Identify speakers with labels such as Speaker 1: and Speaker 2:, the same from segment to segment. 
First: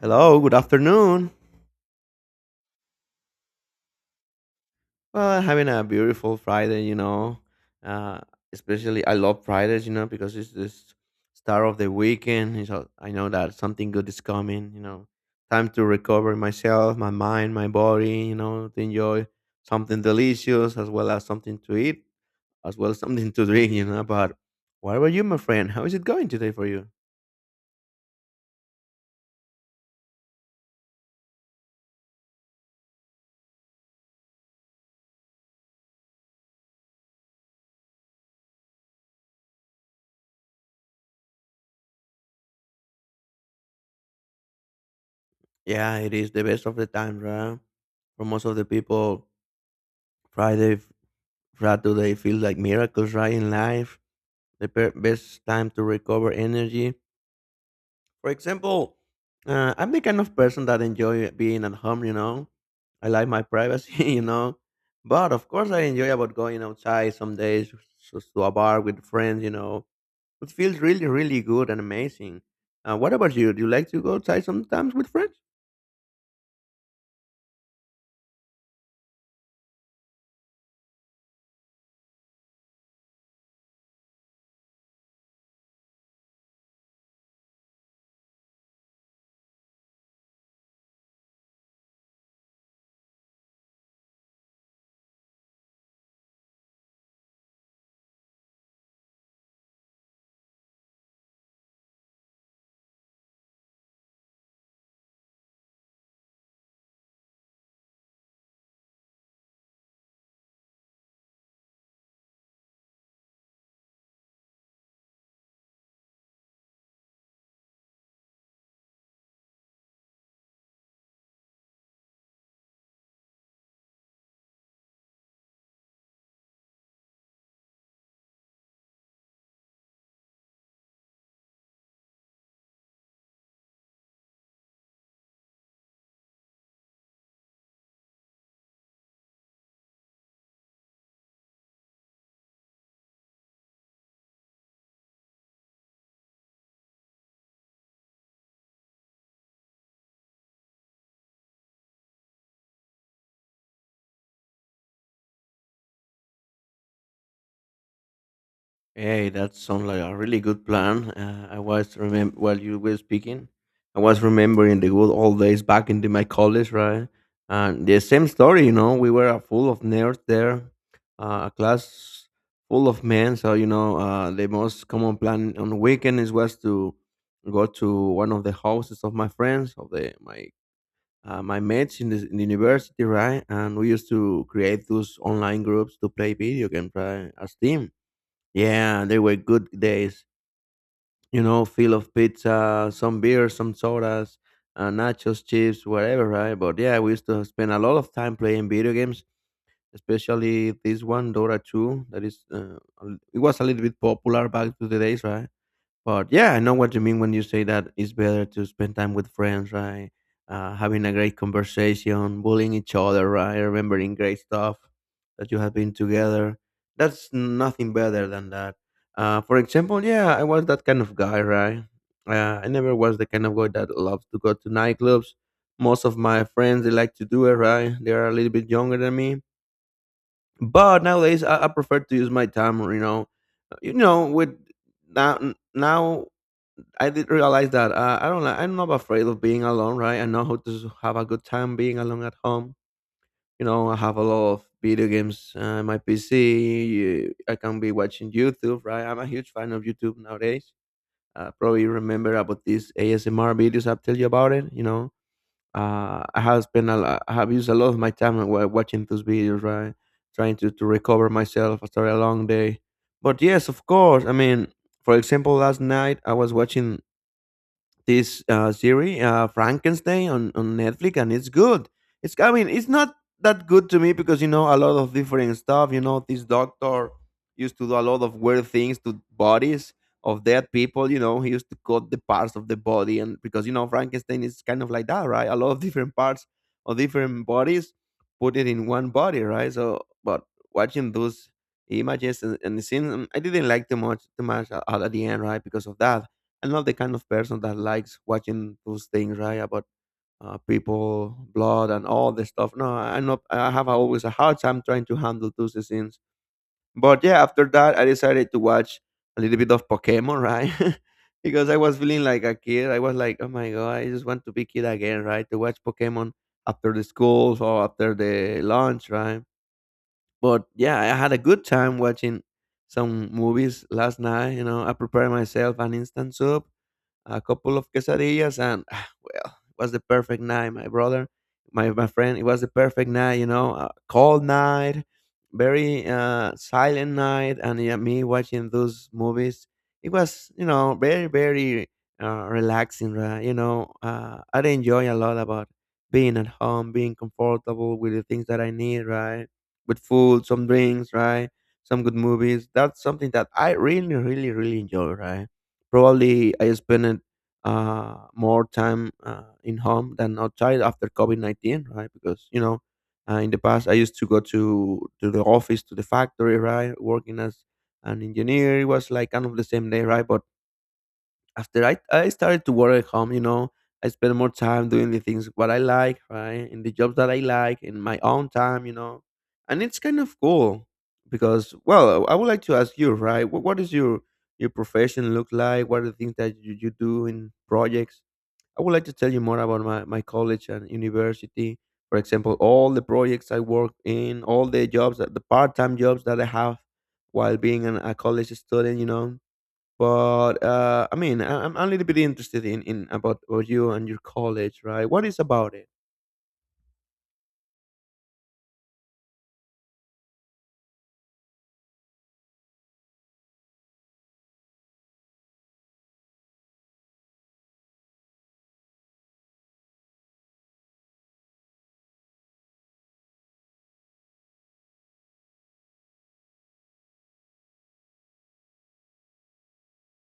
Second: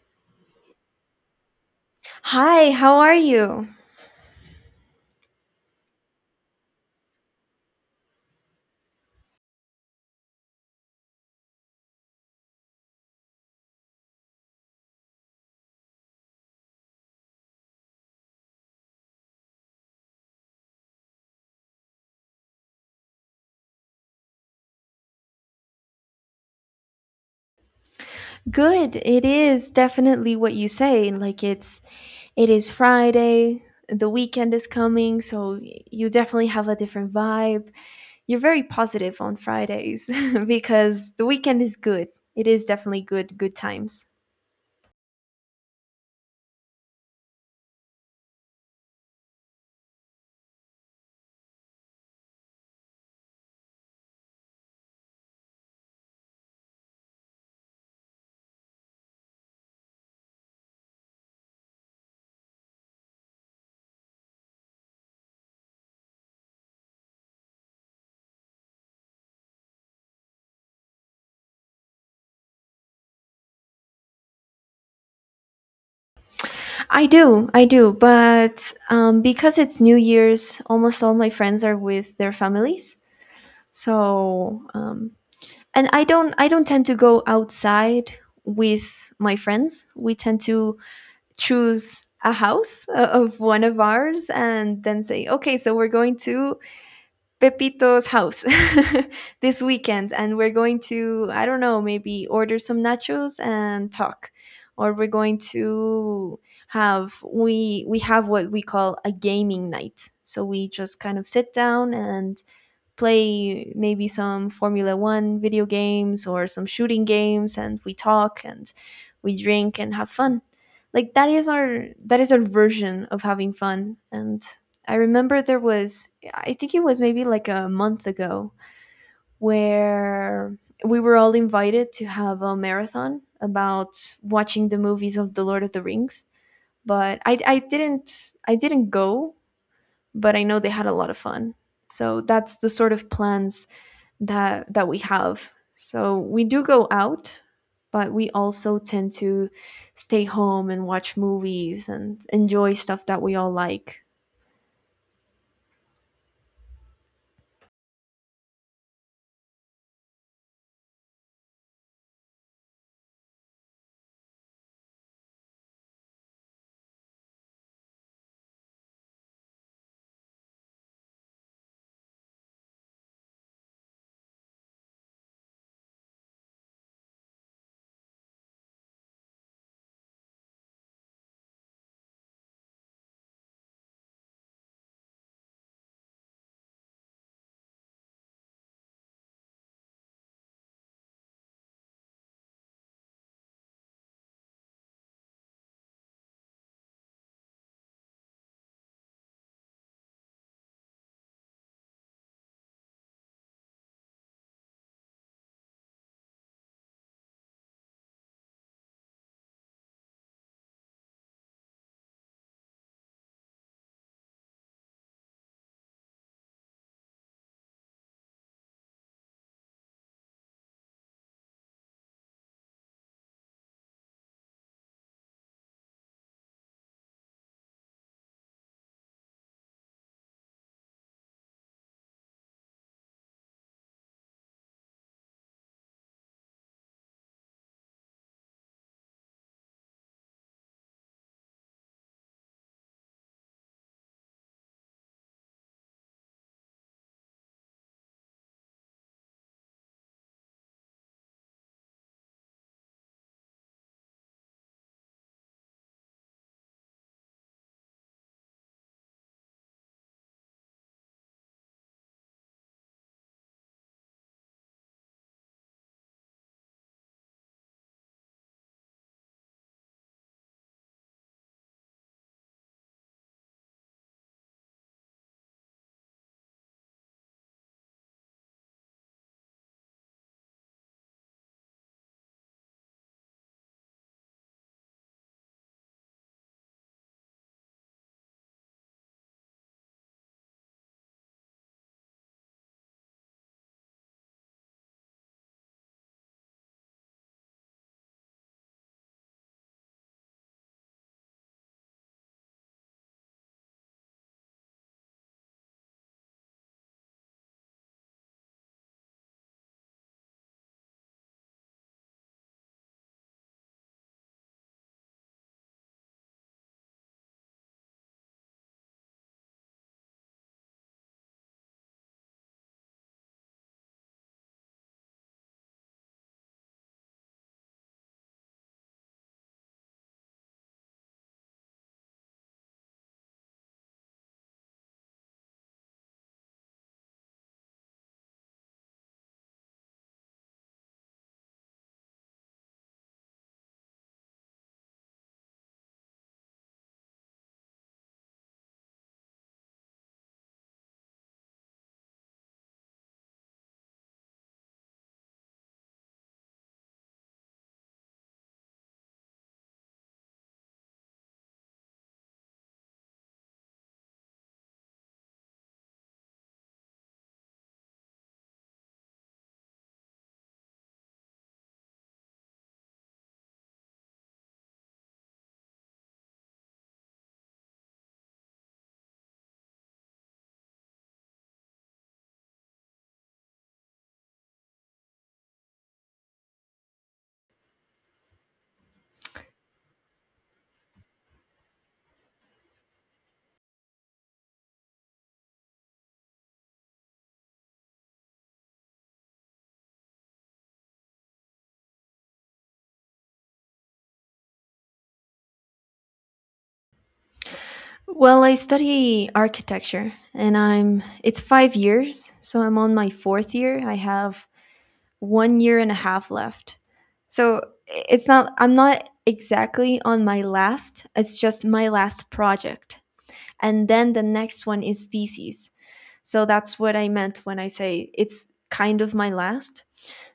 Speaker 1: Hello, good afternoon.
Speaker 2: Hi, how are you?
Speaker 1: Well, having a beautiful Friday, you know. Uh, especially, I love Fridays, you know, because it's this start of the weekend. And So I know that something good is coming, you know. Time to recover myself, my mind, my body, you know, to enjoy something delicious as well as something to eat, as well as something to drink, you know. But what about you, my friend? How is it going today for you?
Speaker 2: Good. It is definitely what you say. It is Friday, the weekend is coming, so you definitely have a different vibe. You're very positive on Fridays because the weekend is good. It is definitely good times.
Speaker 1: Yeah, it is the best of the time, right? For most of the people, Friday, what do they feel like miracles, right, in life? The best time to recover energy. For example, I'm the kind of person that enjoy being at home, you know. I like my privacy, you know. But of course, I enjoy about going outside some days to a bar with friends, you know. It feels really, really good and amazing. What about you? Do you like to go outside sometimes with friends?
Speaker 2: I do. I do, but because it's New Year's, almost all my friends are with their families. So, and I don't tend to go outside with my friends. We tend to choose a house of one of ours and then say, okay, so we're going to Pepito's house this weekend, and we're going to, I don't know, maybe order some nachos and talk, or we're going to have what we call a gaming night. So we just kind of sit down and play maybe some Formula One video games or some shooting games, and we talk and we drink and have fun. Like that is our version of having fun. And I remember there was, I think it was maybe like a month ago, where we were all invited to have a marathon about watching the movies of The Lord of the Rings. But I didn't go, but I know they had a lot of fun. So that's the sort of plans that we have. So we do go out, but we also tend to stay home and watch movies and enjoy stuff that we all like.
Speaker 1: Hey, that sounds like a really good plan. I was remember while you were speaking, I was remembering the good old days back in my college, right? And the same story, you know, we were a full of nerds there, a class full of men. So you know, the most common plan on weekends was to go to one of the houses of my friends, of the my my mates in the university, right? And we used to create those online groups to play video games, right, as team yeah, they were good days. You know, Fill of pizza, some beer, some sodas, nachos, chips, whatever, right? But yeah, we used to spend a lot of time playing video games, especially this one, Dora 2. That is, uh, it was a little bit popular back to the days, right? But yeah, I know what you mean when you say that it's better to spend time with friends, right? Having a great conversation, bullying each other, right? Remembering great stuff that you have been together. That's nothing better than that. For example, yeah, I was that kind of guy, right? I never was the kind of guy that loves to go to nightclubs. Most of my friends, they like to do it, right? They are a little bit younger than me. But nowadays, I prefer to use my time, you know, with now now I did realize that I don't. Li- I'm not afraid of being alone, right? I know how to have a good time being alone at home. You know, I have a lot of video games on my PC. I can be watching YouTube, right? I'm a huge fan of YouTube nowadays. Probably you remember about these ASMR videos I've tell you about it. You know, I have used a lot of my time watching those videos, right? Trying to recover myself after a long day. But yes, of course. I mean, for example, last night I was watching this series, Frankenstein, on Netflix, and it's good. It's I mean, it's not that good to me because you know a lot of different stuff. You know, this doctor used to do a lot of weird things to bodies of dead people. You know, he used to cut the parts of the body, and because you know Frankenstein is kind of like that, right? A lot of different parts of different bodies, put it in one body, right? So, but watching those images and scenes, I didn't like too much at the end, right? Because of that I'm not the kind of person that likes watching those things, right? About people, blood, and all this stuff. No, I am not. I have always a hard time trying to handle those scenes. But yeah, after that, I decided to watch a little bit of Pokemon, right? Because I was feeling like a kid. I was like, oh my god, I just want to be kid again, right? To watch Pokemon after the schools or after the lunch, right? But yeah, I had a good time watching some movies last night. You know, I prepared myself an instant soup, a couple of quesadillas, and ah, well, it was the perfect night, my brother, my friend. It was the perfect night, you know, a cold night, very silent night, and yeah, me watching those movies. It was, you know, very, very relaxing, right? You know, I enjoy a lot about being at home, being comfortable with the things that I need, right? With food, some drinks, right? Some good movies. That's something that I really, really, really enjoy, right? Probably I spent more time in home than outside after COVID 19, right? Because you know, in the past I used to go to the office, to the factory, right, working as an engineer. It was like kind of the same day, right? But after I started to work at home, you know, I spend more time doing the things what I like, right? In the jobs that I like, in my own time, you know. And it's kind of cool because well, I would like to ask you, right? What is your profession look like? What are the things that you do in projects? I would like to tell you more about my college and university. For example, all the projects I work in, all the jobs, that the part-time jobs that I have while being a college student, you know, but I'm a little bit interested about you and your college, right? What is about it?
Speaker 2: Well, I study architecture, and I'm it's 5 years, so I'm on my 4th year. I have 1 year and a half left. So it's not I'm not exactly on my last, it's just my last project. And then the next one is thesis. So that's what I meant when I say it's kind of my last.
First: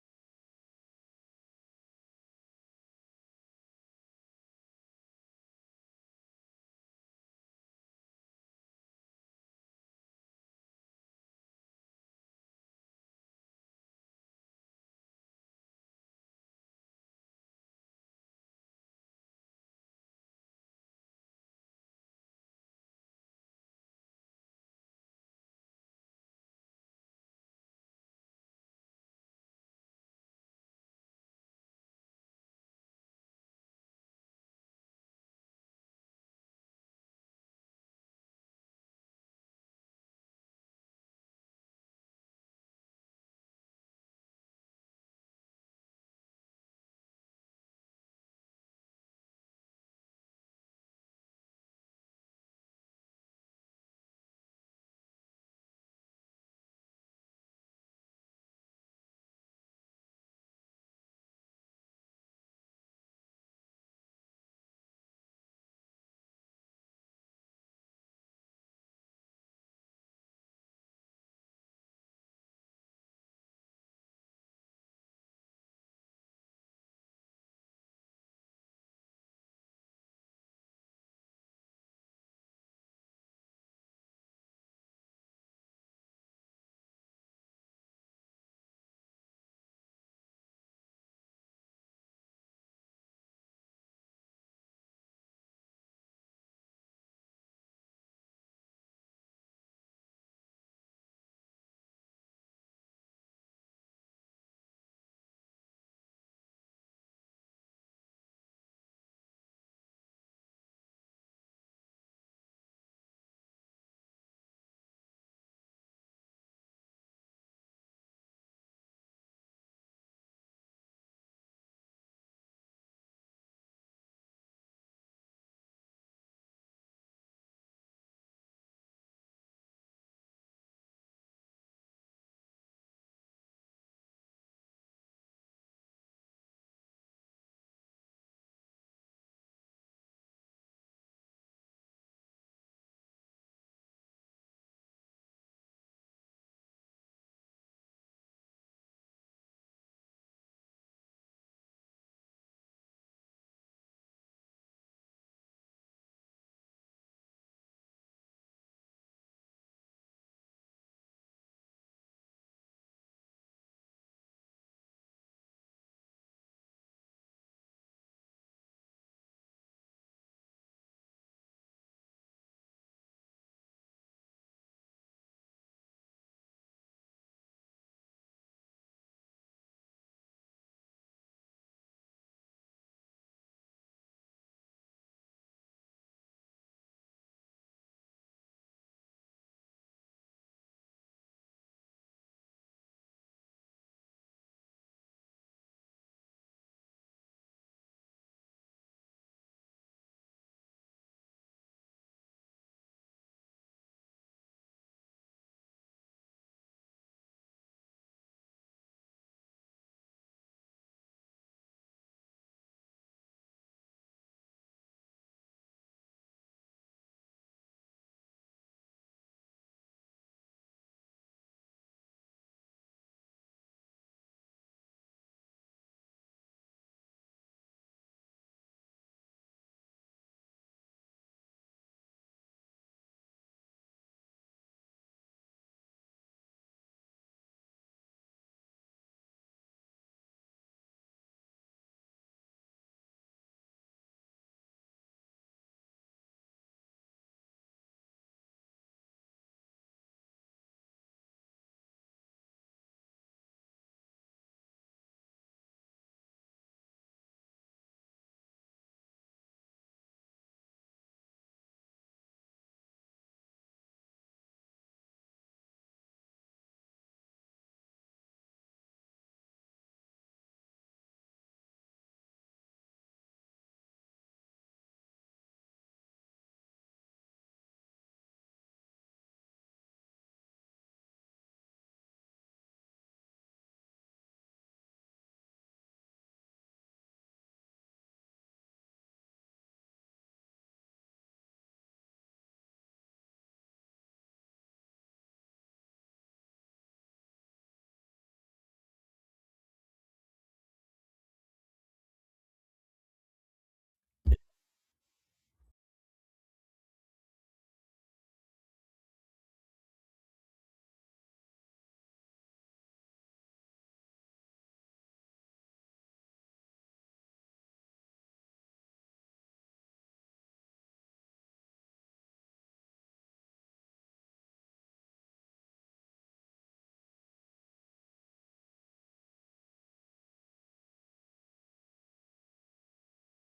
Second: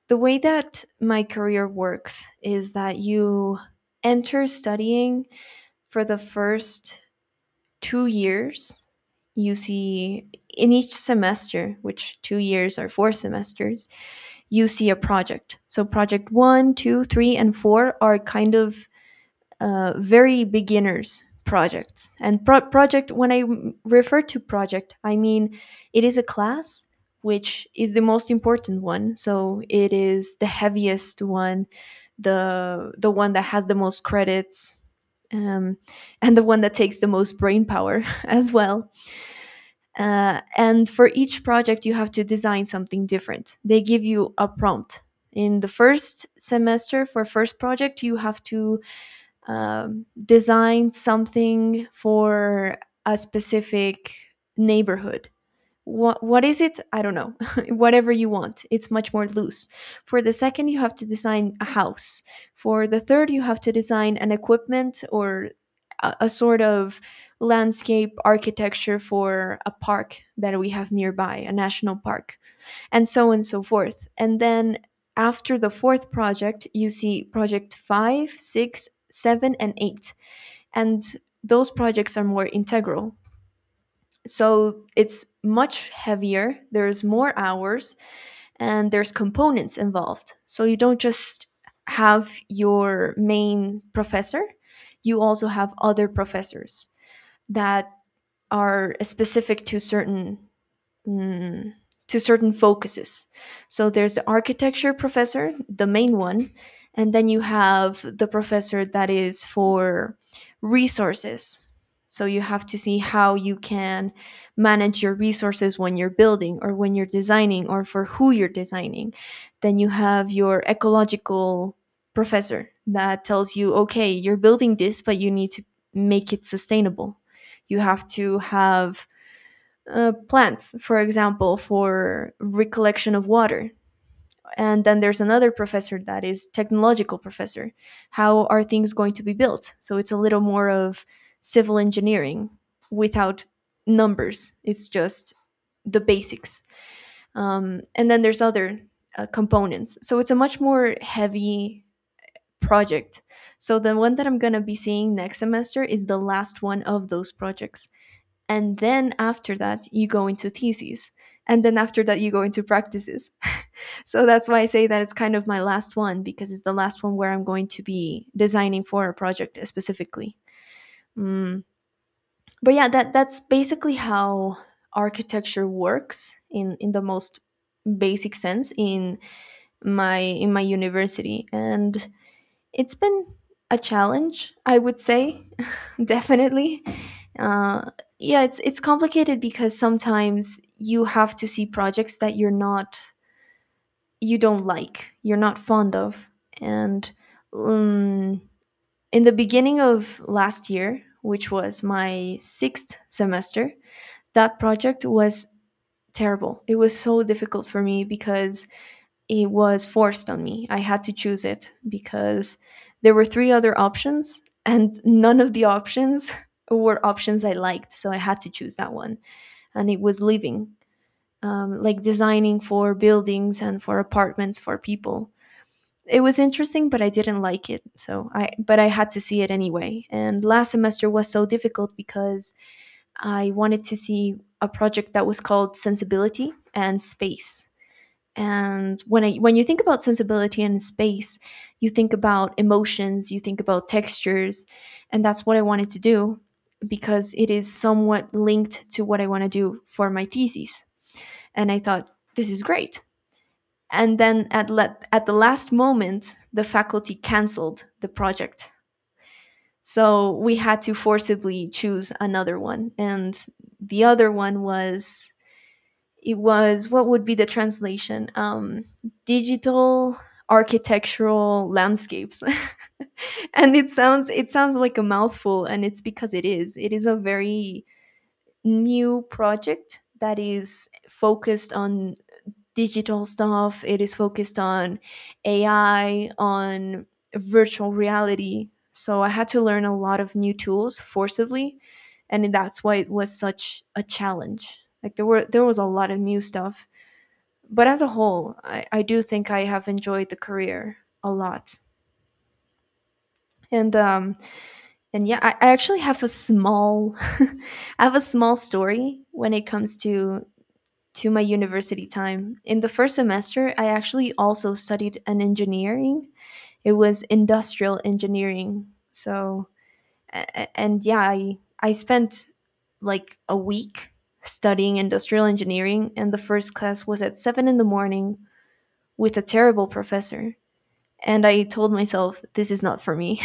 Speaker 2: The way that my career works is that you enter studying for the first 2 years. You see, in each semester, which 2 years are four semesters, you see a project. So project one, two, three, and four are kind of very beginners projects. And project, when I refer to project, I mean it is a class which is the most important one. So it is the heaviest one, the one that has the most credits, um, and the one that takes the most brain power as well. And for each project you have to design something different. They give you a prompt. In the first semester, for first project, you have to design something for a specific neighborhood. What is it? I don't know. Whatever you want. It's much more loose. For the second, you have to design a house. For the third, you have to design an equipment or a sort of landscape architecture for a park that we have nearby, a national park, and so on and so forth. And then after the fourth project, you see project five, six, seven, and eight. And those projects are more integral. So it's much heavier, there's more hours, and there's components involved. So you don't just have your main professor, you also have other professors that are specific to certain mm, to certain focuses. So there's the architecture professor, the main one, and then you have the professor that is for resources. So you have to see how you can manage your resources when you're building or when you're designing or for who you're designing. Then you have your ecological professor that tells you, okay, you're building this, but you need to make it sustainable. You have to have plants, for example, for recollection of water. And then there's another professor that is technological professor. How are things going to be built? So it's a little more of civil engineering without numbers. It's just the basics. And then there's other components. So it's a much more heavy project. So the one that I'm gonna be seeing next semester is the last one of those projects, and then after that you go into theses, and then after that you go into practices. So that's why I say that it's kind of my last one, because it's the last one where I'm going to be designing for a project specifically. Mm. But yeah, that's basically how architecture works in the most basic sense in my university. And it's been a challenge, I would say, definitely. Uh, yeah, it's complicated because sometimes you have to see projects that you don't like, you're not fond of, and um, in the beginning of last year, which was my sixth semester, that project was terrible. It was so difficult for me because it was forced on me. I had to choose it because there were three other options, and none of the options were options I liked. So I had to choose that one. And it was living, like designing for buildings and for apartments for people. It was interesting, but I didn't like it. So I, but I had to see it anyway. And last semester was so difficult because I wanted to see a project that was called Sensibility and Space. And when you think about sensibility and space, you think about emotions, you think about textures, and that's what I wanted to do, because it is somewhat linked to what I want to do for my thesis. And I thought, this is great. And then at the last moment the faculty canceled the project, so we had to forcibly choose another one. And the other one was, it was what would be the translation, digital architectural landscapes. And it sounds like a mouthful, and it's because it is. It is a very new project that is focused on digital stuff. It is focused on AI, on virtual reality. So I had to learn a lot of new tools forcibly, and that's why it was such a challenge. Like there was a lot of new stuff. But as a whole, I do think I have enjoyed the career a lot. And and yeah, I actually have a small I have a small story when it comes to my university time. In the first semester, I actually also studied an engineering. It was industrial engineering. So and yeah, I spent like a week studying industrial engineering, and the first class was at 7 in the morning with a terrible professor, and I told myself, this is not for me.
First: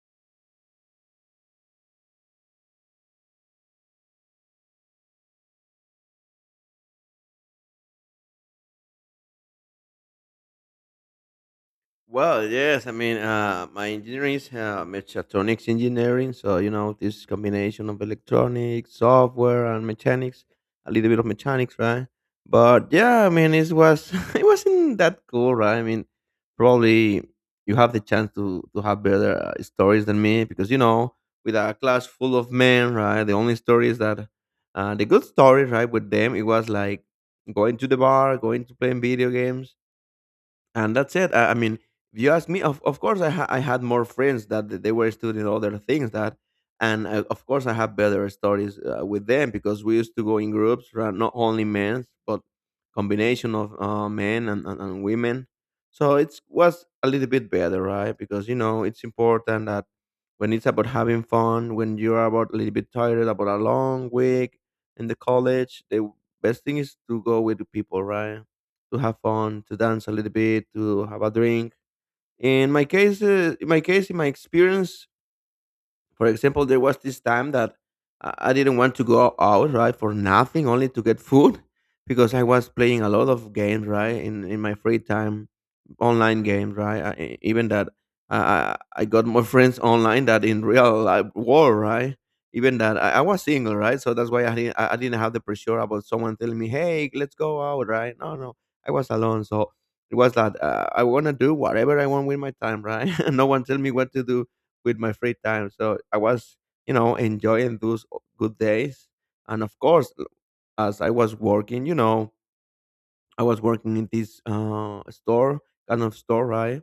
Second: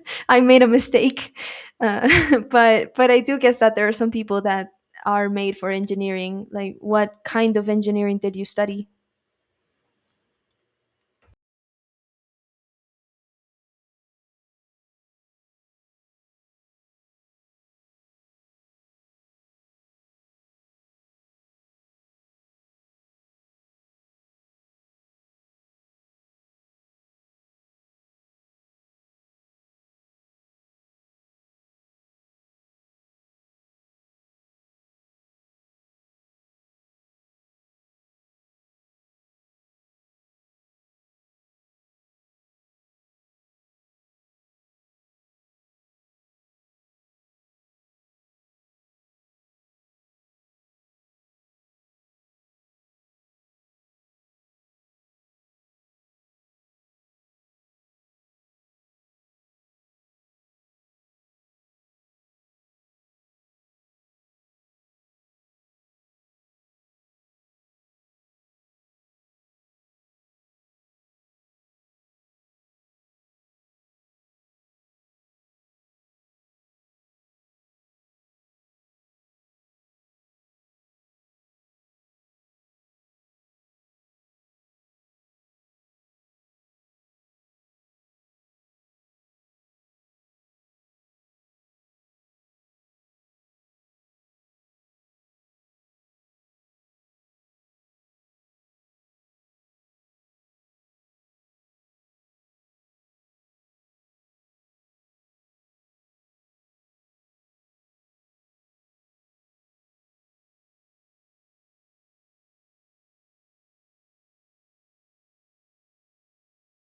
Speaker 2: I made a mistake, uh, but I do guess that there are some people that are made for engineering. Like, what kind of engineering did you study?
Speaker 1: Well, yes. I mean, my engineering is mechatronics engineering. So, you know, this combination of electronics, software, and mechanics, a little bit of mechanics, right? But yeah, I mean, it was it wasn't that cool, right? I mean, probably you have the chance to have better stories than me because you know, with a class full of men, right? The good stories, right, with them, it was like going to the bar, going to playing video games and that's it. I mean, if you ask me, of course, I had more friends that they were studying other things, and I, of course, I have better stories with them because we used to go in groups, right? Not only men, but combination of men and women. So it was a little bit better, right? Because you know it's important that when it's about having fun, when you're about a little bit tired about a long week in the college, the best thing is to go with the people, right? To have fun, to dance a little bit, to have a drink. In my case, in my experience, for example, there was this time that I didn't want to go out, right, for nothing, only to get food, because I was playing a lot of games, right, in my free time, online games, right? Even that I, I I got more friends online than in real life world, right? Even that I was single, right? So that's why I didn't have the pressure about someone telling me, "Hey, let's go out," right? No, no, I was alone, so it was that I want to do whatever I want with my time, right? No one tell me what to do with my free time. So I was, you know, enjoying those good days. And of course, as I was working, you know, I was working in this store, kind of store, right?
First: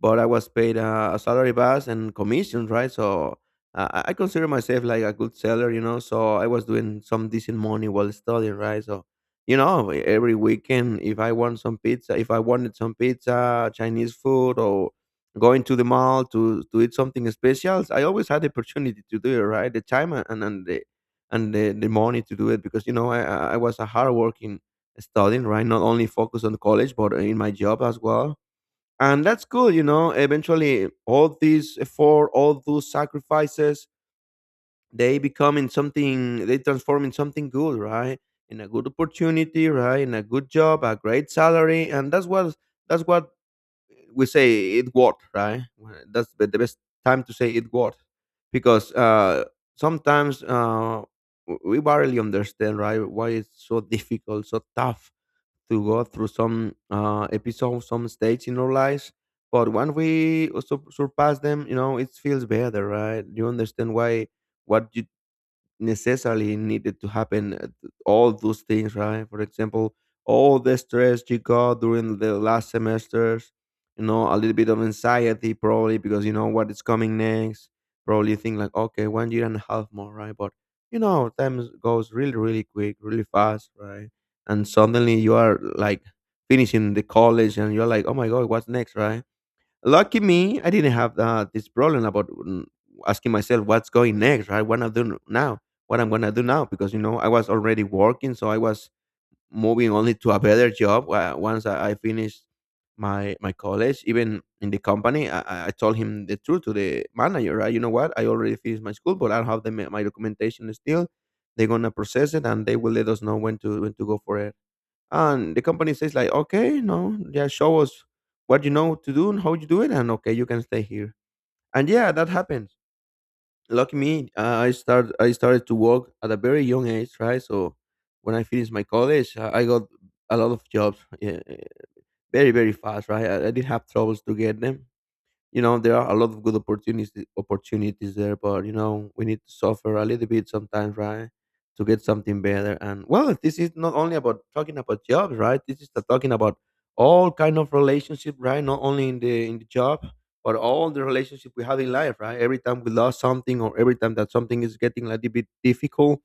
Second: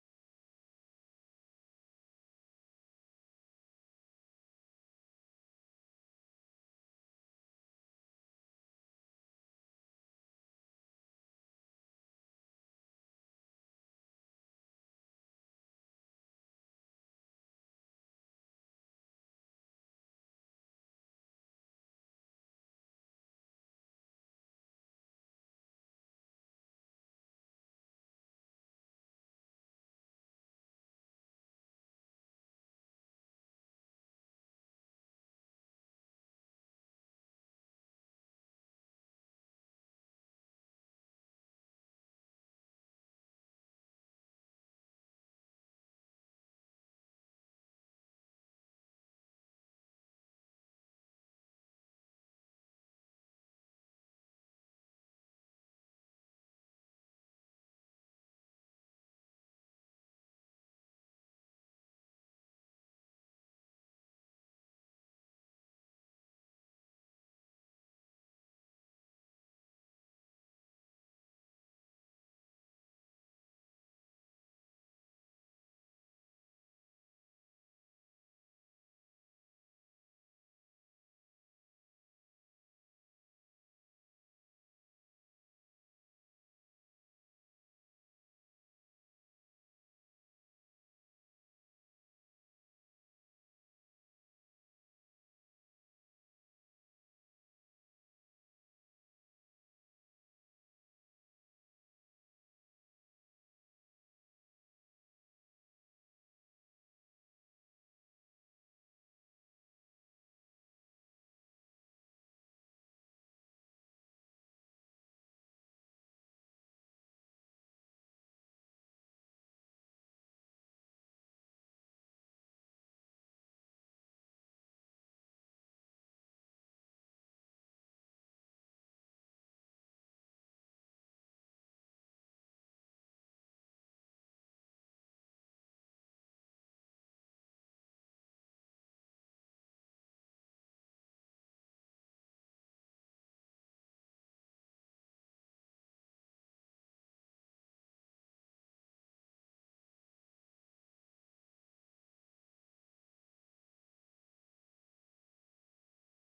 Speaker 1: But I was paid a salary base and commission, right? So I consider myself like a good seller, you know. So I was doing some decent money while studying, right? So you know, every weekend if I want some pizza, if I wanted some pizza, Chinese food, or going to the mall to eat something special, I always had the opportunity to do it, right? The time and the money to do it because you know I was a hardworking studying, right? Not only focus on college, but in my job as well, and that's good. Eventually, all these effort, all those sacrifices, they become in something, they transform in something good, right? In a good opportunity, right? In a good job, a great salary, and that's what we say it worked, right? Well, that's the best time to say it worked, because sometimes we barely understand, right, why it's so difficult, so tough, to go through some episodes, some stages in our lives. But when we surpass them, you know, it feels better, right? You understand why what you necessarily needed to happen, all those things, right? For example, all the stress you got during the last semesters, you know, a little bit of anxiety, probably because you know what is coming next. Probably you think like, okay, one year and a half more, right? But you know, time goes really, really quick, really fast, right? And suddenly you are like finishing the college, and you're like, oh my god, what's next, right? Lucky me, I didn't have this problem about, asking myself what's going next, right? What I am doing now, what I'm gonna do now, because you know, I was already working, so I was moving only to a better job. Once I finished my college, even in the company, I told him the truth to the manager, right? You know what? I already finished my school, but I don't have my documentation still. They're gonna process it, and they will let us know when to go for it. And the company says like, okay, no, yeah, show us what you know to do and how you do it, and okay, you can stay here. And yeah, that happens. Lucky me, I started to work at a very young age, right? So when I finished my college, I got a lot of jobs, yeah, very fast, right? I did have troubles to get them. You know, there are a lot of good opportunities there, but you know, we need to suffer a little bit sometimes, right? To get something better. And well, this is not only about talking about jobs, right? This is the talking about all kind of relationship, right? Not only in the job, but all the relationship we have in life, right? Every time we lost something, or every time that something is getting a little bit difficult,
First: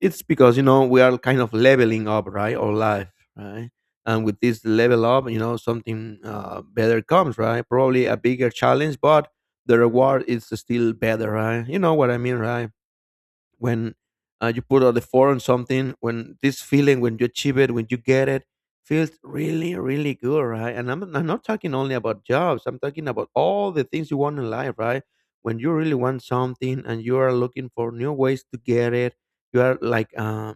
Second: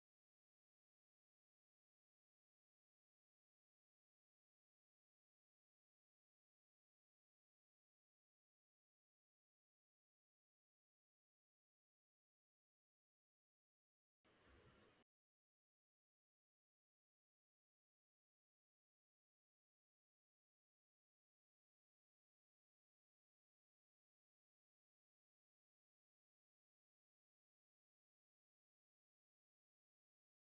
Speaker 1: it's because, you know, we are kind of leveling up, right, our life, right, and with this level up, you know, something better comes, right? Probably a bigger challenge, but the reward is still better, right? You know what I mean, right? When you put all the effort on something, when this feeling, when you achieve it, when you get it, feels really, really good, right? And I'm not talking only about jobs. I'm talking about all the things you want in life, right? When you really want something and you are looking for new ways to get it, you are like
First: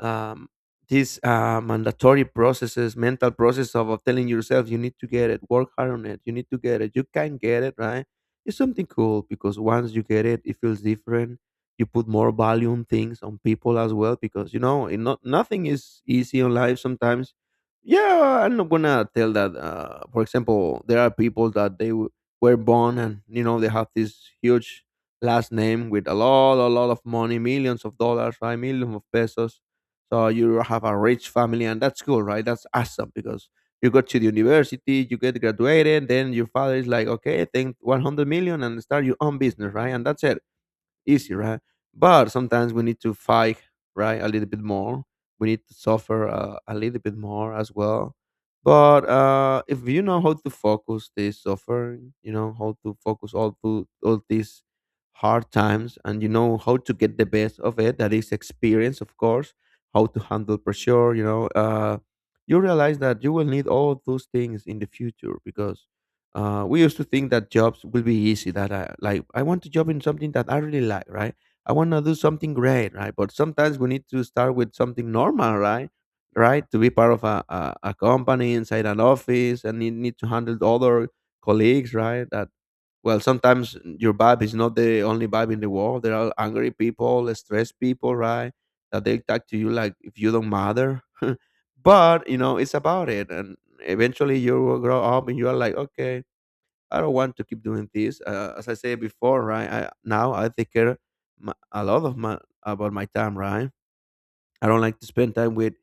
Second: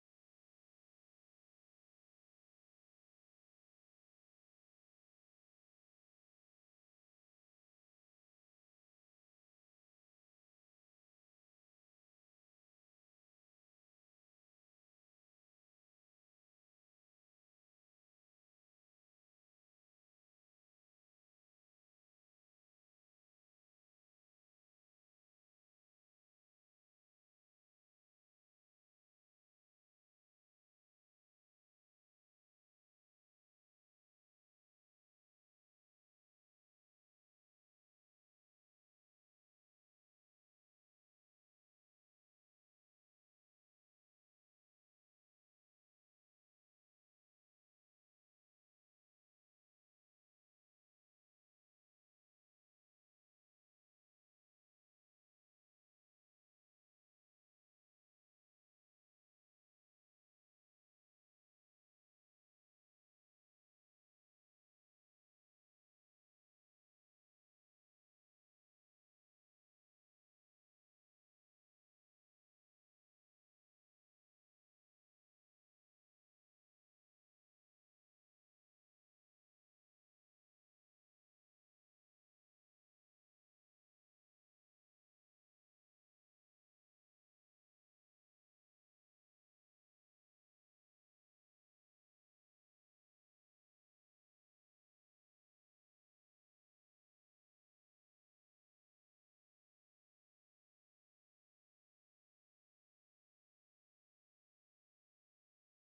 Speaker 1: um, these mandatory processes, mental process of telling yourself you need to get it, work hard on it, you need to get it, you can get it, right? It's something cool, because once you get it, it feels different. You put more value on things, on people as well, because you know, it not nothing is easy in life. Sometimes, yeah, I'm not gonna tell that. For example, there are people that were born, and you know, they have this huge last name with a lot of money, millions of dollars, right, millions of pesos, so you have a rich family, and that's cool, right? That's awesome, because you go to the university, you get graduated, then your father is like, okay, think 100 million and start your own business, right? And that's it, easy, right? But sometimes we need to fight, right, a little bit more. We need to suffer a little bit more as well. But if you know how to focus this suffering, you know how to focus all these hard times, and you know how to get the best of it. That is experience, of course. How to handle pressure, you know. You realize that you will need all those things in the future, because we used to think that jobs will be easy. That I like, I want to job in something that I really like, right? I want to do something great, right? But sometimes we need to start with something normal, right? Right? To be part of a company inside an office, and you need to handle the other colleagues, right? That, well, sometimes your vibe is not the only vibe in the world. There are angry people, stressed people, right? That they talk to you like if you don't matter. But you know, it's about it, and eventually you will grow up, and you are like, okay. I don't want to keep doing this. As I said before, right? Now I take care my, a lot of my about my time, right? I don't like to spend time with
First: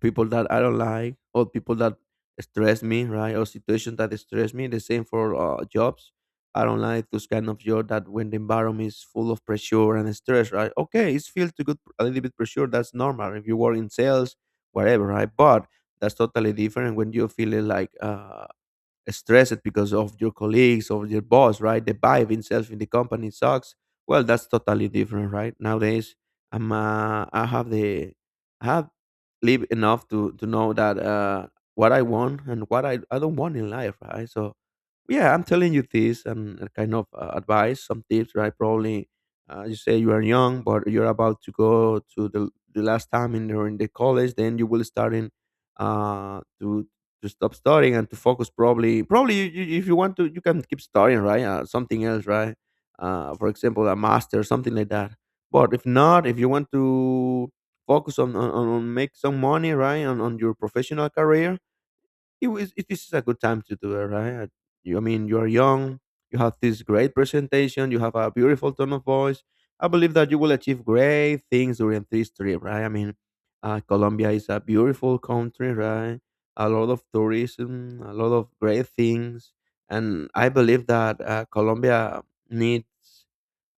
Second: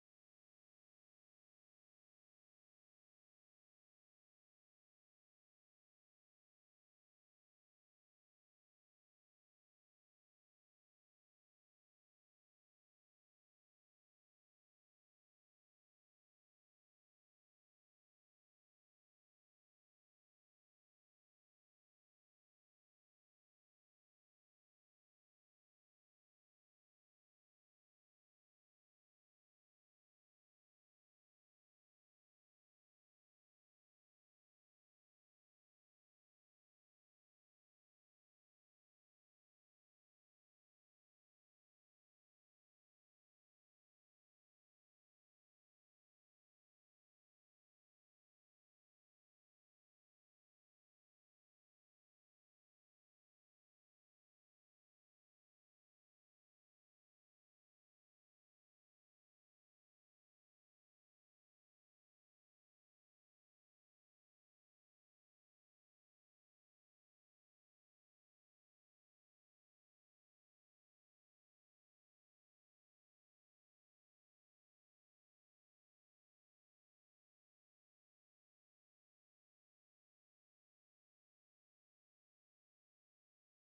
Speaker 1: people that I don't like, or people that stress me, right? Or situations that stress me. The same for jobs. I don't like those kind of job that when the environment is full of pressure and stress, right? Okay, it's feel too good a little bit pressure. That's normal if you work in sales, whatever, right? But that's totally different when you feel it like stressed because of your colleagues or your boss, right? The vibe itself in the company sucks. Well, that's totally different, right? Nowadays, I'm uh, I have the I have lived enough to know that, what I want and what I don't want in life, right? So yeah, I'm telling you this and kind of advice, some tips, right? Probably you say you are young, but you're about to go to the last time in the college. Then you will start in uh, to to stop studying and to focus. Probably, probably if you want to, you can keep studying, right? Something else, right? For example, a master, something like that. But if not, if you want to focus on make some money, right, on your professional career, is a good time to do it, right? I mean, you are young, you have this great presentation, you have a beautiful tone of voice. I believe that you will achieve great things during this trip, right? I mean, Colombia is a beautiful country, right? A lot of tourism, a lot of great things. And I believe that, Colombia needs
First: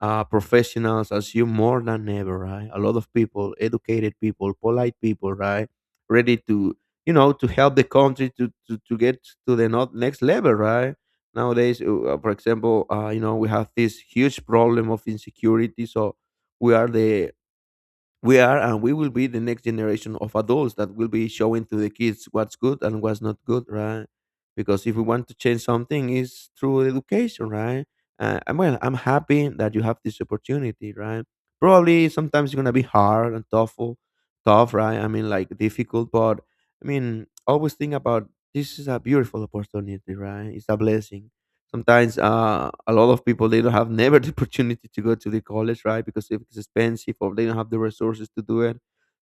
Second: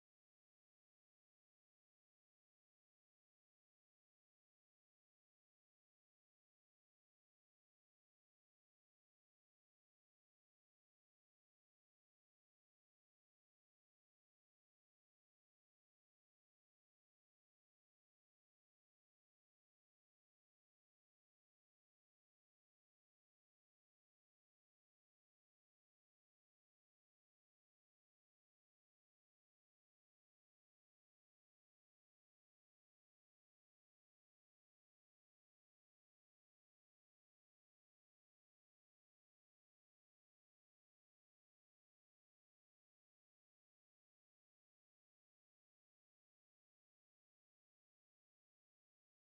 Speaker 1: professionals assume more than ever, right? A lot of people, educated people, polite people, right? Ready to, you know, to help the country to get to the, not next level, right? Nowadays, for example, you know, we have this huge problem of insecurity. So we are the we are, and we will be, the next generation of adults that will be showing to the kids what's good and what's not good, right? Because if we want to change something, it's through education, right? And well, I'm happy that you have this opportunity, right? Probably sometimes it's going to be hard and tough, right? I mean, like difficult. But I mean, always think about, this is a beautiful opportunity, right? It's a blessing. Sometimes a lot of people, they don't have never the opportunity to go to the college, right? Because if it's expensive, or they don't have the resources to do it,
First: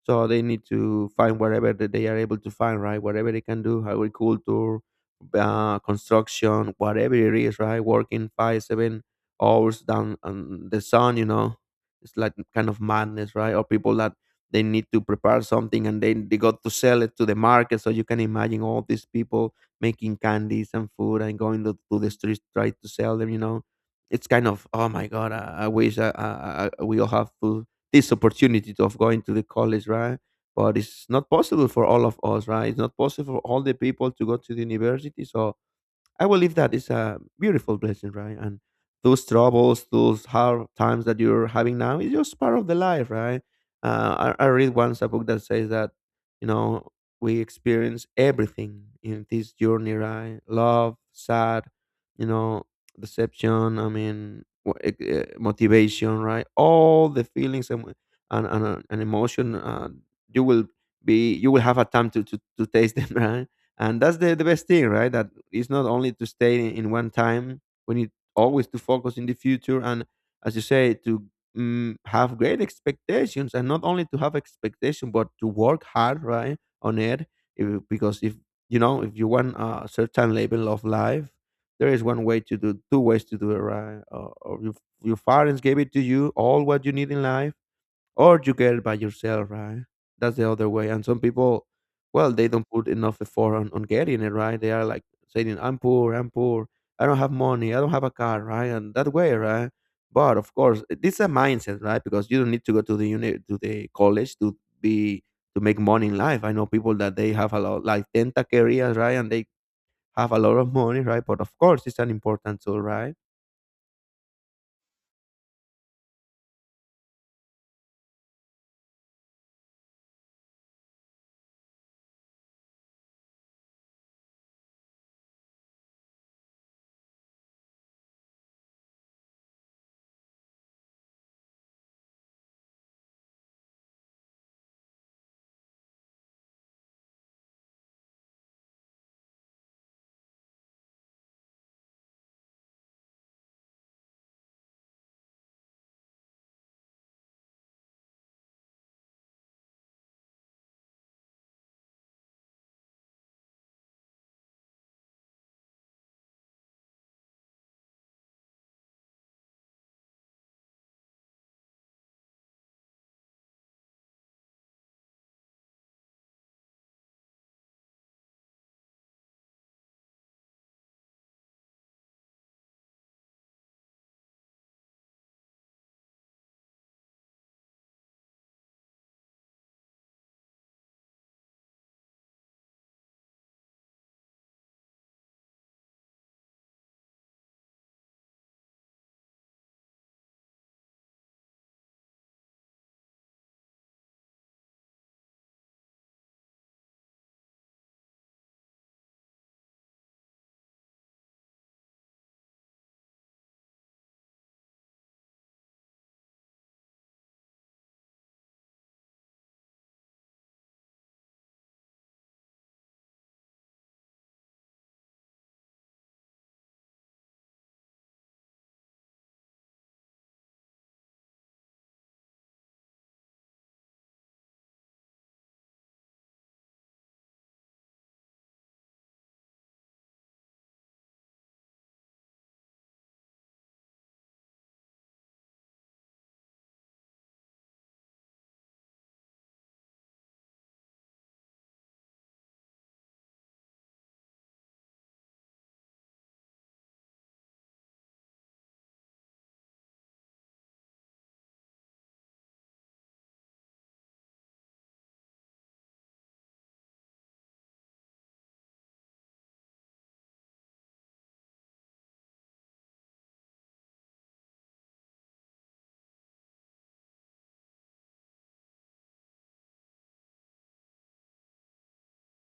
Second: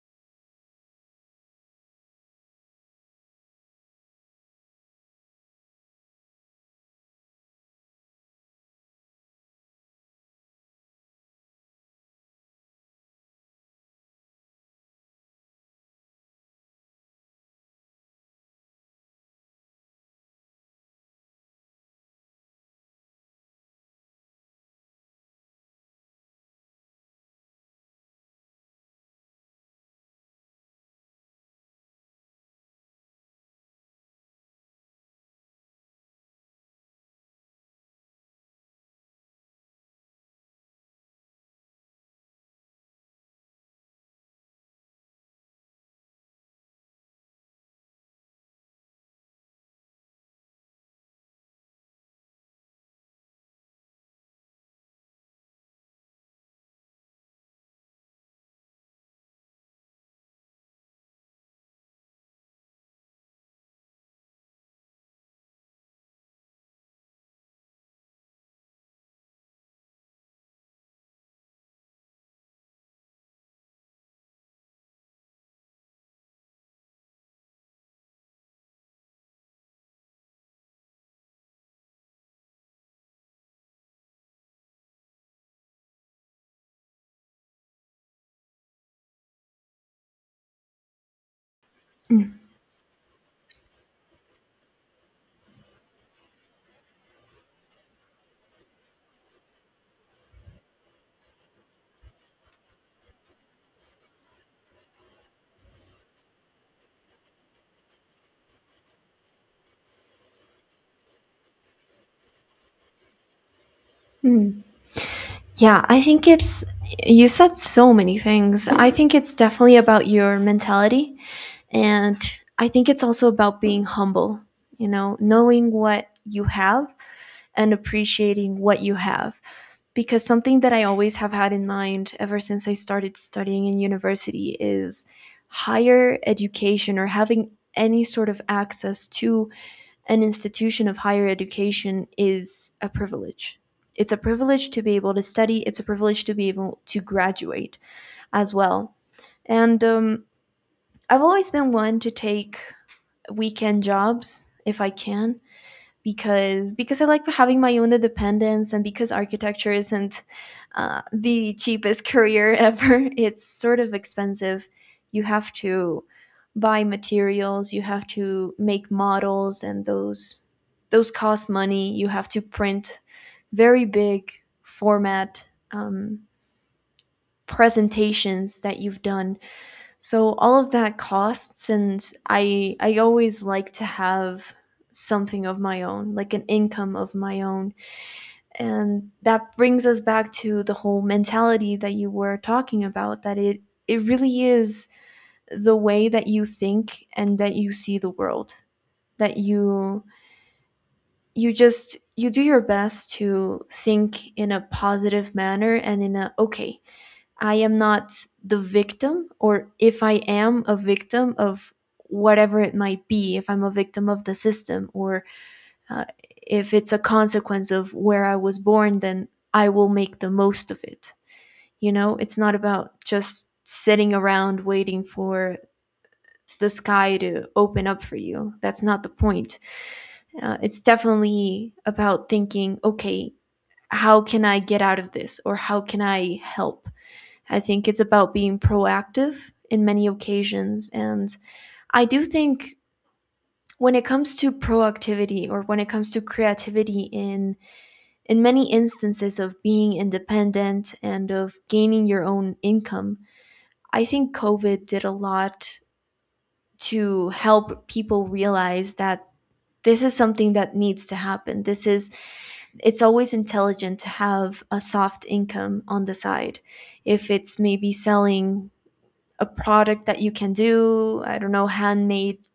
Speaker 1: so they need to find whatever that they are able to find, right? Whatever they can do. Agriculture, construction, whatever it is, right? Working 5-7 hours down on the sun, you know, it's like kind of madness, right? Or people that they need to prepare something and then they got to sell it to the market. So you can imagine all these people making candies and food and going to the streets, try to sell them, you know. It's kind of, oh my god, I wish we all have to this opportunity to, of going to the college, right? But it's not possible for all of us, right? It's not possible for all the people to go to the university. So I believe that is a beautiful blessing, right? And those troubles, those hard times that you're having now is just part of the life, right? I read once a book that says that, you know, we experience everything in this journey, right? Love, sad, you know, deception, I mean, motivation, right? All the feelings and emotion, you will be, you will have a time to taste them, right? And that's the best thing, right? That it's not only to stay in, one time. We need always to focus in the future, and as you say, to have great expectations and not only to have expectation but to work hard, right, on it. Because if you know, if you want a certain level of life, there is one way to do, two ways to do it, right? Or, your parents gave it to you all what you need in life, or you get it by yourself, right? That's the other way. And some people, well, they don't put enough effort on, getting it, right? They are like saying, "I'm poor, I'm poor, I don't have money, I don't have a car," right? And that way, right? But of course, it's a mindset, right? Because you don't need to go to the uni, to the college to be, to make money in life. I know people that they have a lot, like 10 careers, right? And they have a lot of money, right? But of course, it's an important tool, right?
Speaker 2: Yeah, I think it's, you said so many things. I think it's definitely about your mentality, and I think it's also about being humble. You know, knowing what you have and appreciating what you have. Because something that I always have had in mind ever since I started studying in university is higher education, or having any sort of access to an institution of higher education, is a privilege. It's a privilege to be able to study, it's a privilege to be able to graduate as well. And I've always been one to take weekend jobs if I can, because I like having my own independence, and because architecture isn't the cheapest career ever. It's sort of expensive. You have to buy materials, you have to make models, and those cost money. You have to print very big format um, presentations that you've done. So all of that costs, and I always like to have something of my own, like an income of my own. And that brings us back to the whole mentality that you were talking about, that it really is the way that you think and that you see the world. That you just, you do your best to think in a positive manner, and in a, okay, I am not the victim, or if I am a victim of whatever it might be, if I'm a victim of the system, or uh, if it's a consequence of where I was born, then I will make the most of it. You know, it's not about just sitting around waiting for the sky to open up for you. That's not the point. It's definitely about thinking, okay, how can I get out of this, or how can I help? I think it's about being proactive in many occasions. And I do think, when it comes to proactivity, or when it comes to creativity, in many instances of being independent and of gaining your own income, I think COVID did a lot to help people realize that this is something that needs to happen. This is it's always intelligent to have a soft income on the side. If it's maybe selling a product that you can do, I don't know, handmade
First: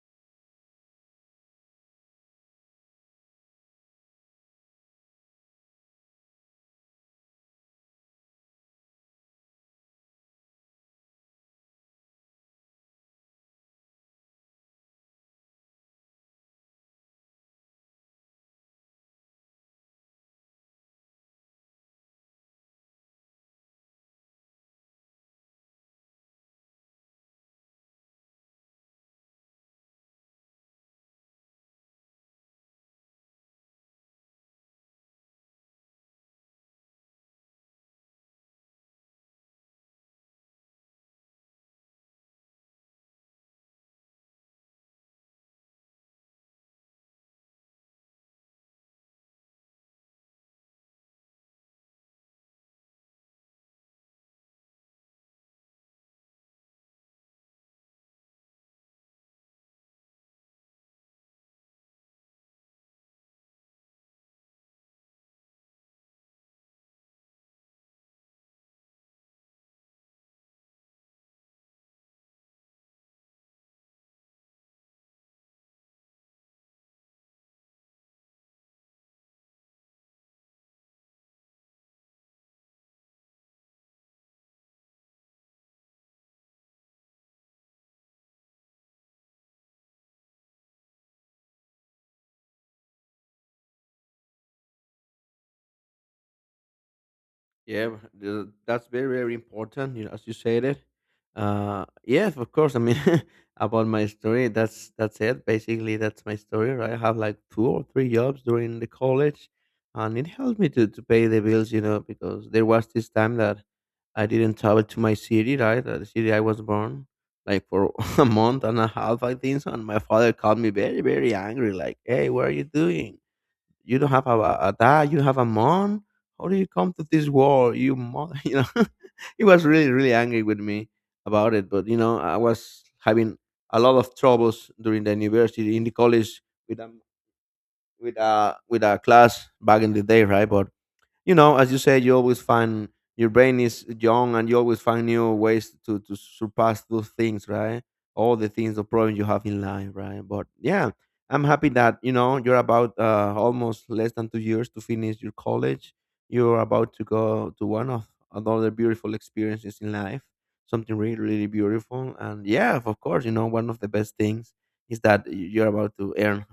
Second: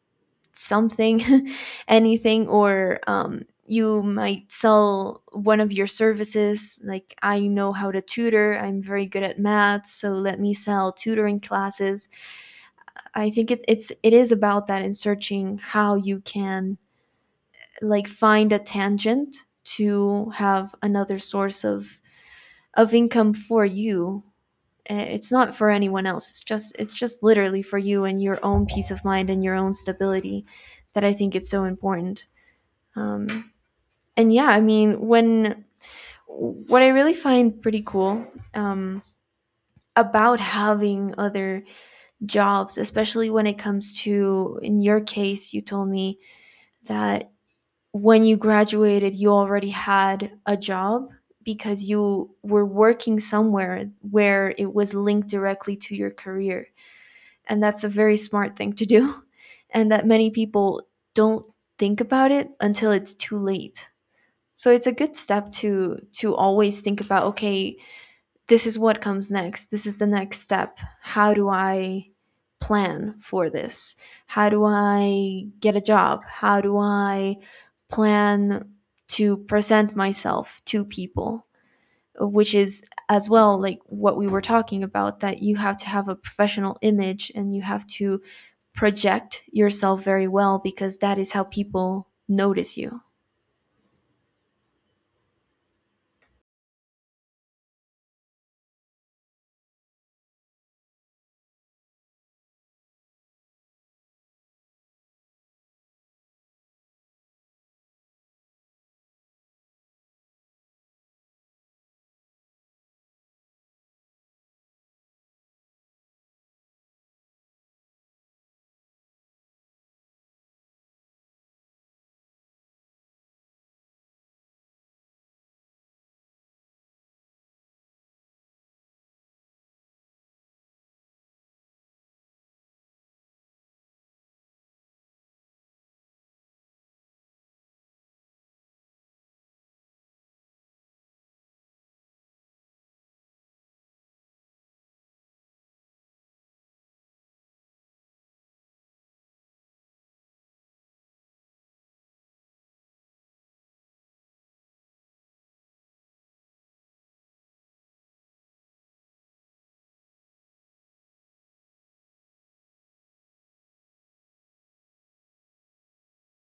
Speaker 2: something anything or you might sell one of your services. Like, I know how to tutor, I'm very good at math, so let me sell tutoring classes. I think it is about that, in searching how you can like find a tangent to have another source of income for you. It's not for anyone else. It's just literally for you and your own peace of mind and your own stability that I think it's so important. Um, and yeah, I mean, when what I really find pretty cool um, about having other jobs, especially when it comes to, in your case, you told me that when you graduated, you already had a job because you were working somewhere where it was linked directly to your career. And that's a very smart thing to do. And that many people don't think about it until it's too late. So it's a good step to always think about, okay, this is what comes next. This is the next step. How do I plan for this? How do I get a job? How do I plan to present myself to people? Which is as well like what we were talking about, that you have to have a professional image and you have to project yourself very well, because that is how people notice you.
Speaker 1: Yeah, but that's very, very important, you know, as you said it. Yes, of course. I mean, about my story, that's it. Basically, that's my story, right? I have like two or three jobs during the college, and it helped me to pay the bills, you know, because there was this time that I didn't travel to my city, right? The city I was born, like for a month and a half, I think. And my father called me very, very angry, like, "Hey, what are you doing? You don't have a dad, you don't have a mom. How do you come to this world? You mother," you know. He was really, really angry with me about it. But you know, I was having a lot of troubles during the university, in the college, with um with a class back in the day, right? But you know, as you said, you always find, your brain is young and you always find new ways to surpass those things, right? All the things, the problems you have in life, right? But yeah, I'm happy that, you know, you're about almost less than 2 years to finish your college. You're about to go to one of, another beautiful experiences in life, something really, really beautiful. And yeah, of course, you know, one of the best things is that you're about to earn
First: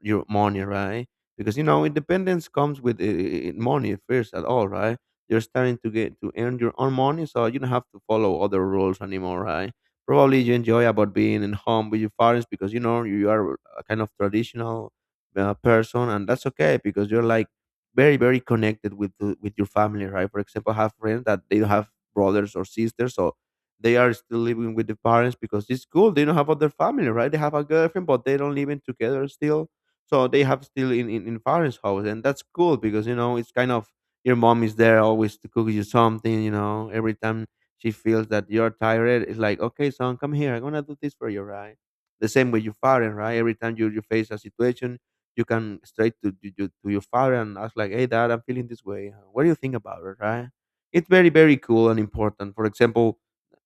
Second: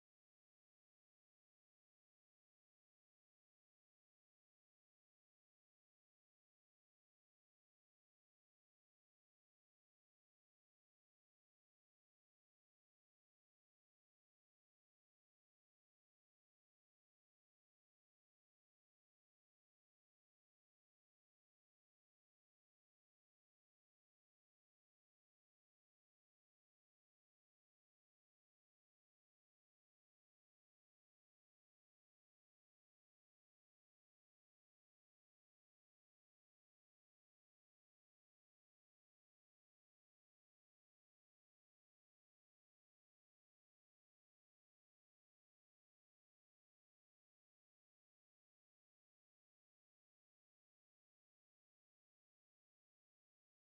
Speaker 1: your money, right? Because you know independence comes with money first at all, right? You're starting to get to earn your own money, so you don't have to follow other rules anymore, right? Probably you enjoy about being in home with your parents because you know you are a kind of traditional person, and that's okay because you're like very very connected with with your family, right? For example, I have friends that they don't have brothers or sisters, so they are still living with the parents because it's cool. They don't have other family, right? They have a girlfriend, but they don't living together still. So they have still in Farah's house, and that's cool because you know it's kind of, your mom is there always to cook you something. You know, every time she feels that you're tired, it's like, "Okay, son, come here. I'm gonna do this for you," right? The same with your father, right? Every time you, you face a situation, you can straight to your father and ask like, "Hey, dad, I'm feeling this way. What do you think about it," right? It's very very cool and important. For example,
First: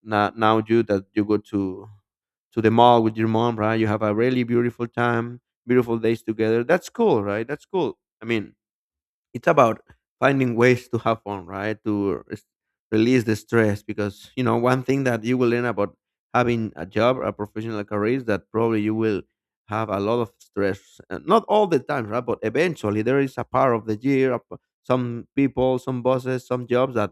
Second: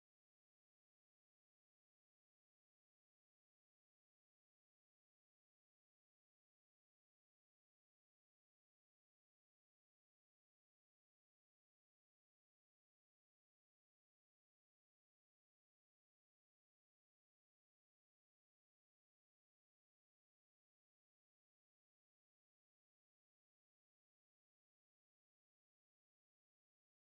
Speaker 1: now you that you go to the mall with your mom, right? You have a really beautiful time, beautiful days together. That's cool, right? That's cool. I mean, it's about finding ways to have fun, right? To release the stress because, you know, one thing that you will learn about having a job, or a professional career, is that probably you will have a lot of stress. Not all the time, right? But eventually there is a part of the year, some people, some bosses, some jobs that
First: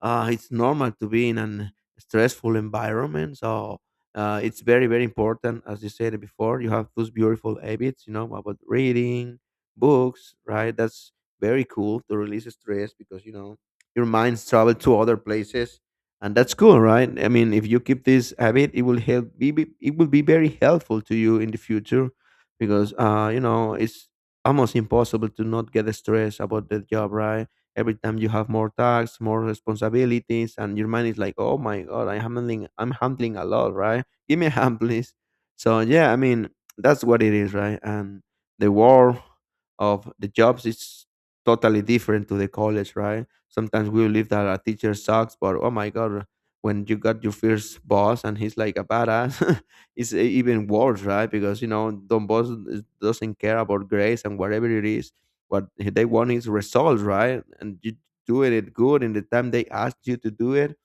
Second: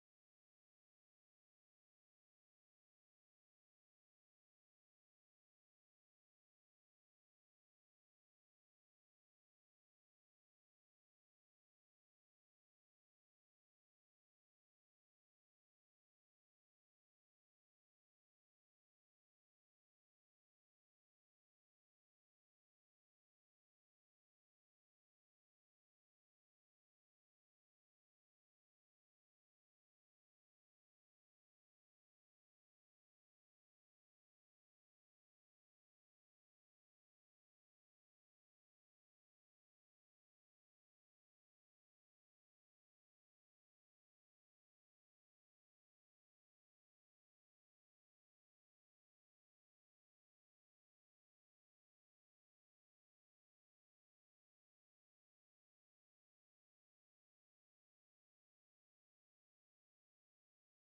Speaker 1: it's normal to be in a stressful environment. So it's very, very important, as you said before. You have those beautiful habits, you know, about reading books, right? That's very cool to release stress because you know your minds travel to other places, and that's cool, right? I mean, if you keep this habit, it will help. It will be very helpful to you in the future because you know it's almost impossible to not get stressed about the job, right? Every time you have more tasks, more responsibilities, and your mind is like, "Oh my god, I'm handling, I'm handling a lot," right? Give me a hand, please. So yeah, I mean, that's what it is, right? And the world of the jobs is totally different to the college, right? Sometimes we believe that a teacher sucks, but oh my god, when you got your first boss and he's like a badass, it's even worse, right? Because you know the boss doesn't care about grades and whatever it is. What they want is results, right? And you doing it good in the time they asked you to do it.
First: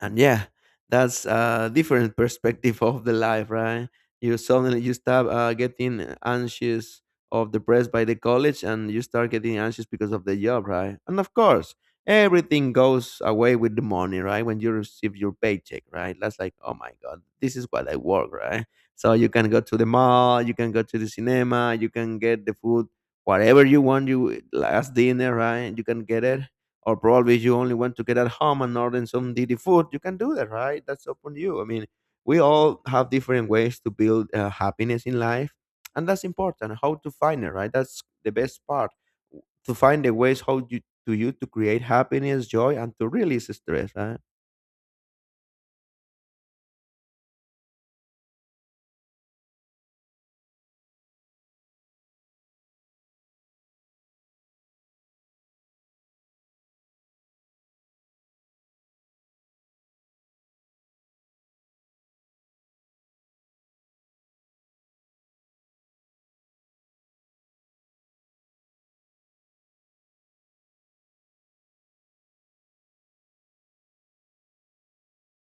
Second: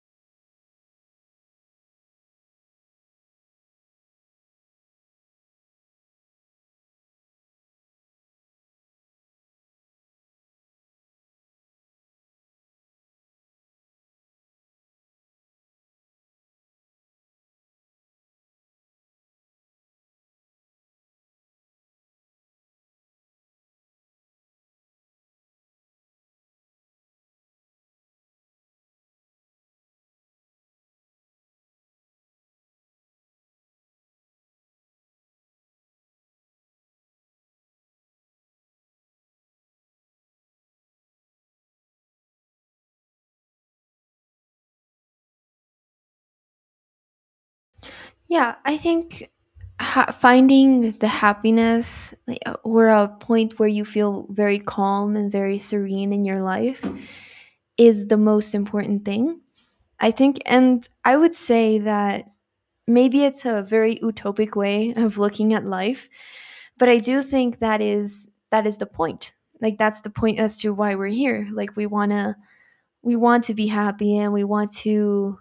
Speaker 1: And yeah, that's a different perspective of the life, right? You suddenly, you stop getting anxious or depressed by the college, and you start getting anxious because of the job, right? And of course, everything goes away with the money, right? When you receive your paycheck, right, that's like, "Oh my god, this is what I work," right? So you can go to the mall, you can go to the cinema, you can get the food, whatever you want, you last dinner, right, you can get it. Or probably you only want to get at home and order some DD food, you can do that, right? That's up on you. I mean, we all have different ways to build happiness in life, and that's important. How to find it, right? That's the best part, to find the ways how you, to you to create happiness, joy, and to release stress, right?
Speaker 2: Yeah, I think finding the happiness, like, or a point where you feel very calm and very serene in your life is the most important thing. I think, and I would say that maybe it's a very utopic way of looking at life, but I do think that is the point. Like, that's the point as to why we're here. Like, we want to be happy and we want to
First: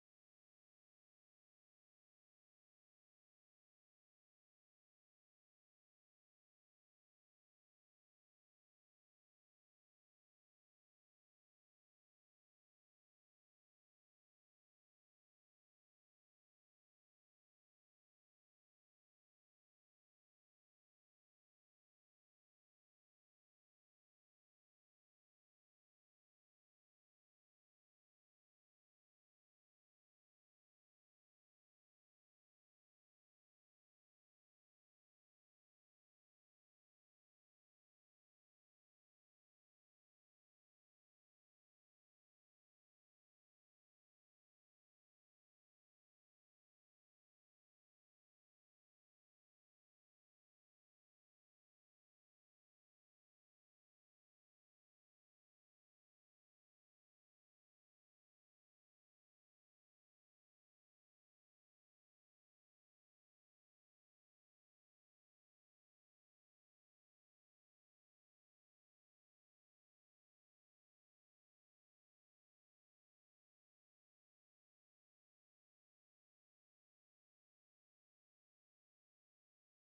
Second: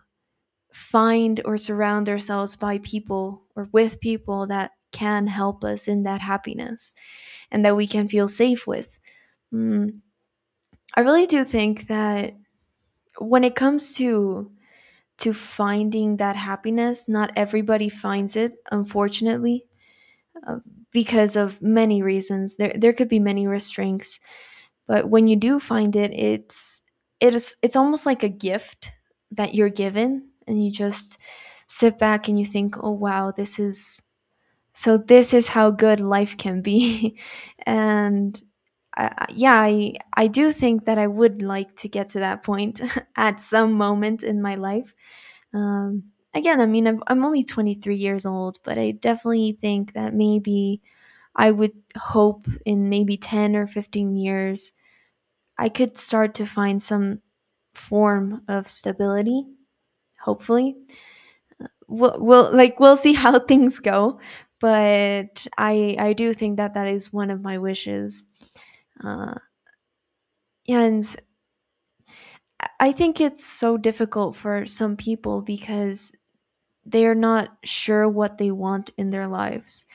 Speaker 2: find or surround ourselves by people, or with people that can help us in that happiness and that we can feel safe with. Mm, I really do think that when it comes to finding that happiness, not everybody finds it, unfortunately, uh, because of many reasons. There could be many restraints, but when you do find it, it's it's almost like a gift that you're given, and you just sit back and you think, oh wow, this is so this is how good life can be, and. I, yeah, I do think that I would like to get to that point at some moment in my life. Again, I mean, I'm only 23 years old, but I definitely think that maybe I would hope in maybe 10 or 15 years, I could start to find some form of stability, hopefully. We'll see how things go, but I do think that that is one of my wishes. Uh, and I think it's so difficult for some people because they're not sure what they want in their lives,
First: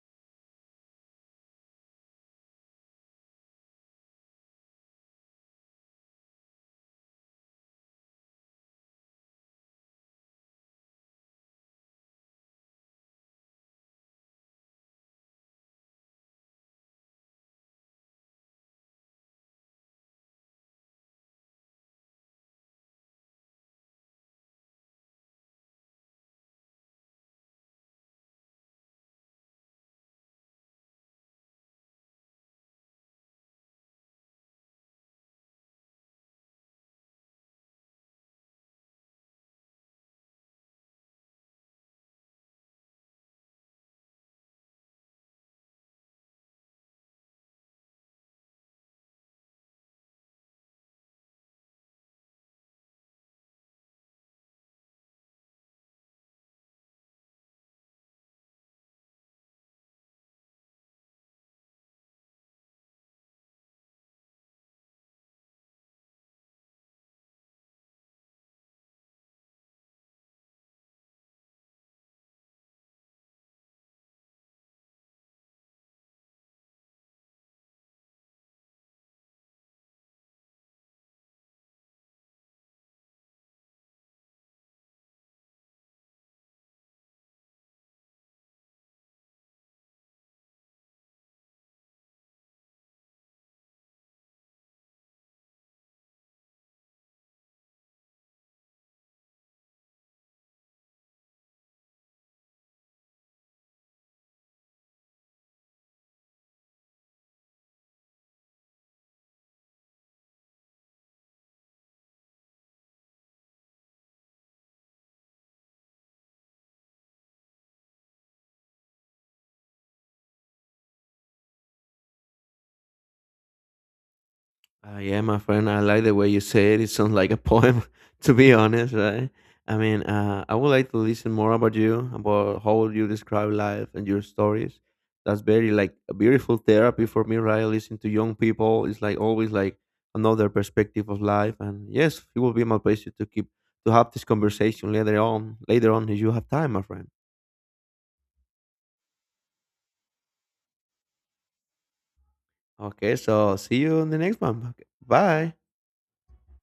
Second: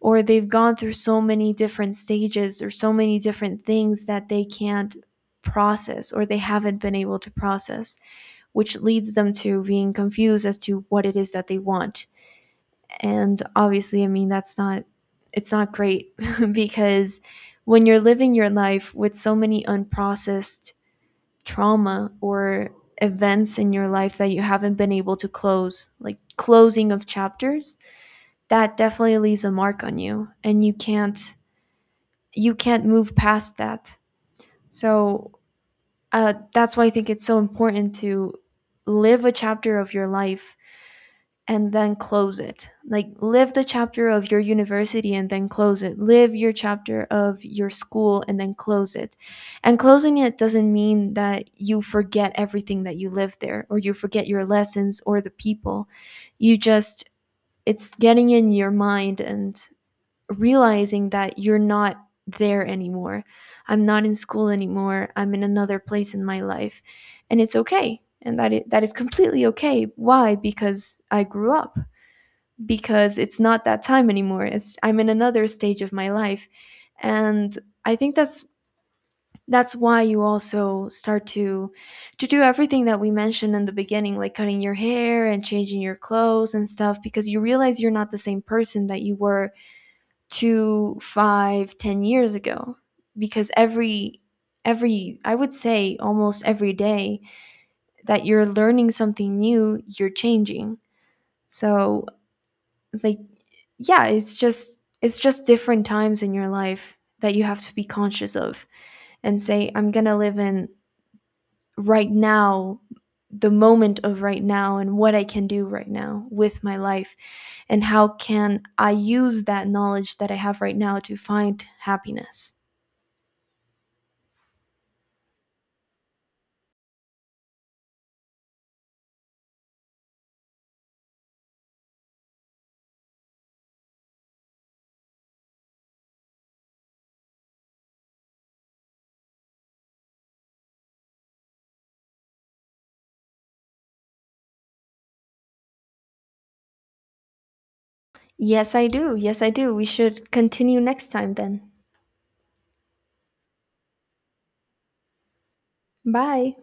Speaker 2: or they've gone through so many different stages or so many different things that they can't process, or they haven't been able to process, which leads them to being confused as to what it is that they want. And obviously, I mean, that's not, it's not great because when you're living your life with so many unprocessed trauma or events in your life that you haven't been able to close, like closing of chapters, that definitely leaves a mark on you. And you can't move past that. So that's why I think it's so important to live a chapter of your life and then close it. Like, live the chapter of your university and then close it. Live your chapter of your school and then close it. And closing it doesn't mean that you forget everything that you lived there, or you forget your lessons or the people. You just, it's getting in your mind and realizing that you're not there anymore. I'm not in school anymore. I'm in another place in my life, and it's okay. And that is completely okay. Why? Because I grew up. Because it's not that time anymore. It's I'm in another stage of my life, and I think that's why you also start to do everything that we mentioned in the beginning, like cutting your hair and changing your clothes and stuff, because you realize you're not the same person that you were 2, 5, 10 years ago. Because every, I would say almost every day that you're learning something new, you're changing. So, like, yeah, it's just different times in your life that you have to be conscious of and say, I'm gonna live in right now, the moment of right now, and what I can do right now with my life and how can I use that knowledge that I have right now to find happiness.
Speaker 1: Yeah, my friend, I like the way you say it. It sounds like a poem, to be honest, right? I mean, I would like to listen more about you, about how you describe life and your stories. That's very like a beautiful therapy for me, right? Listen to young people. It's like always like another perspective of life. And yes, it will be my pleasure to keep to have this conversation later on. Later on, if you have time, my friend.
Speaker 2: Yes, I do. Yes, I do. We should continue next time then.
Speaker 1: Okay, so see you in the next one. Okay, bye.
Speaker 2: Bye.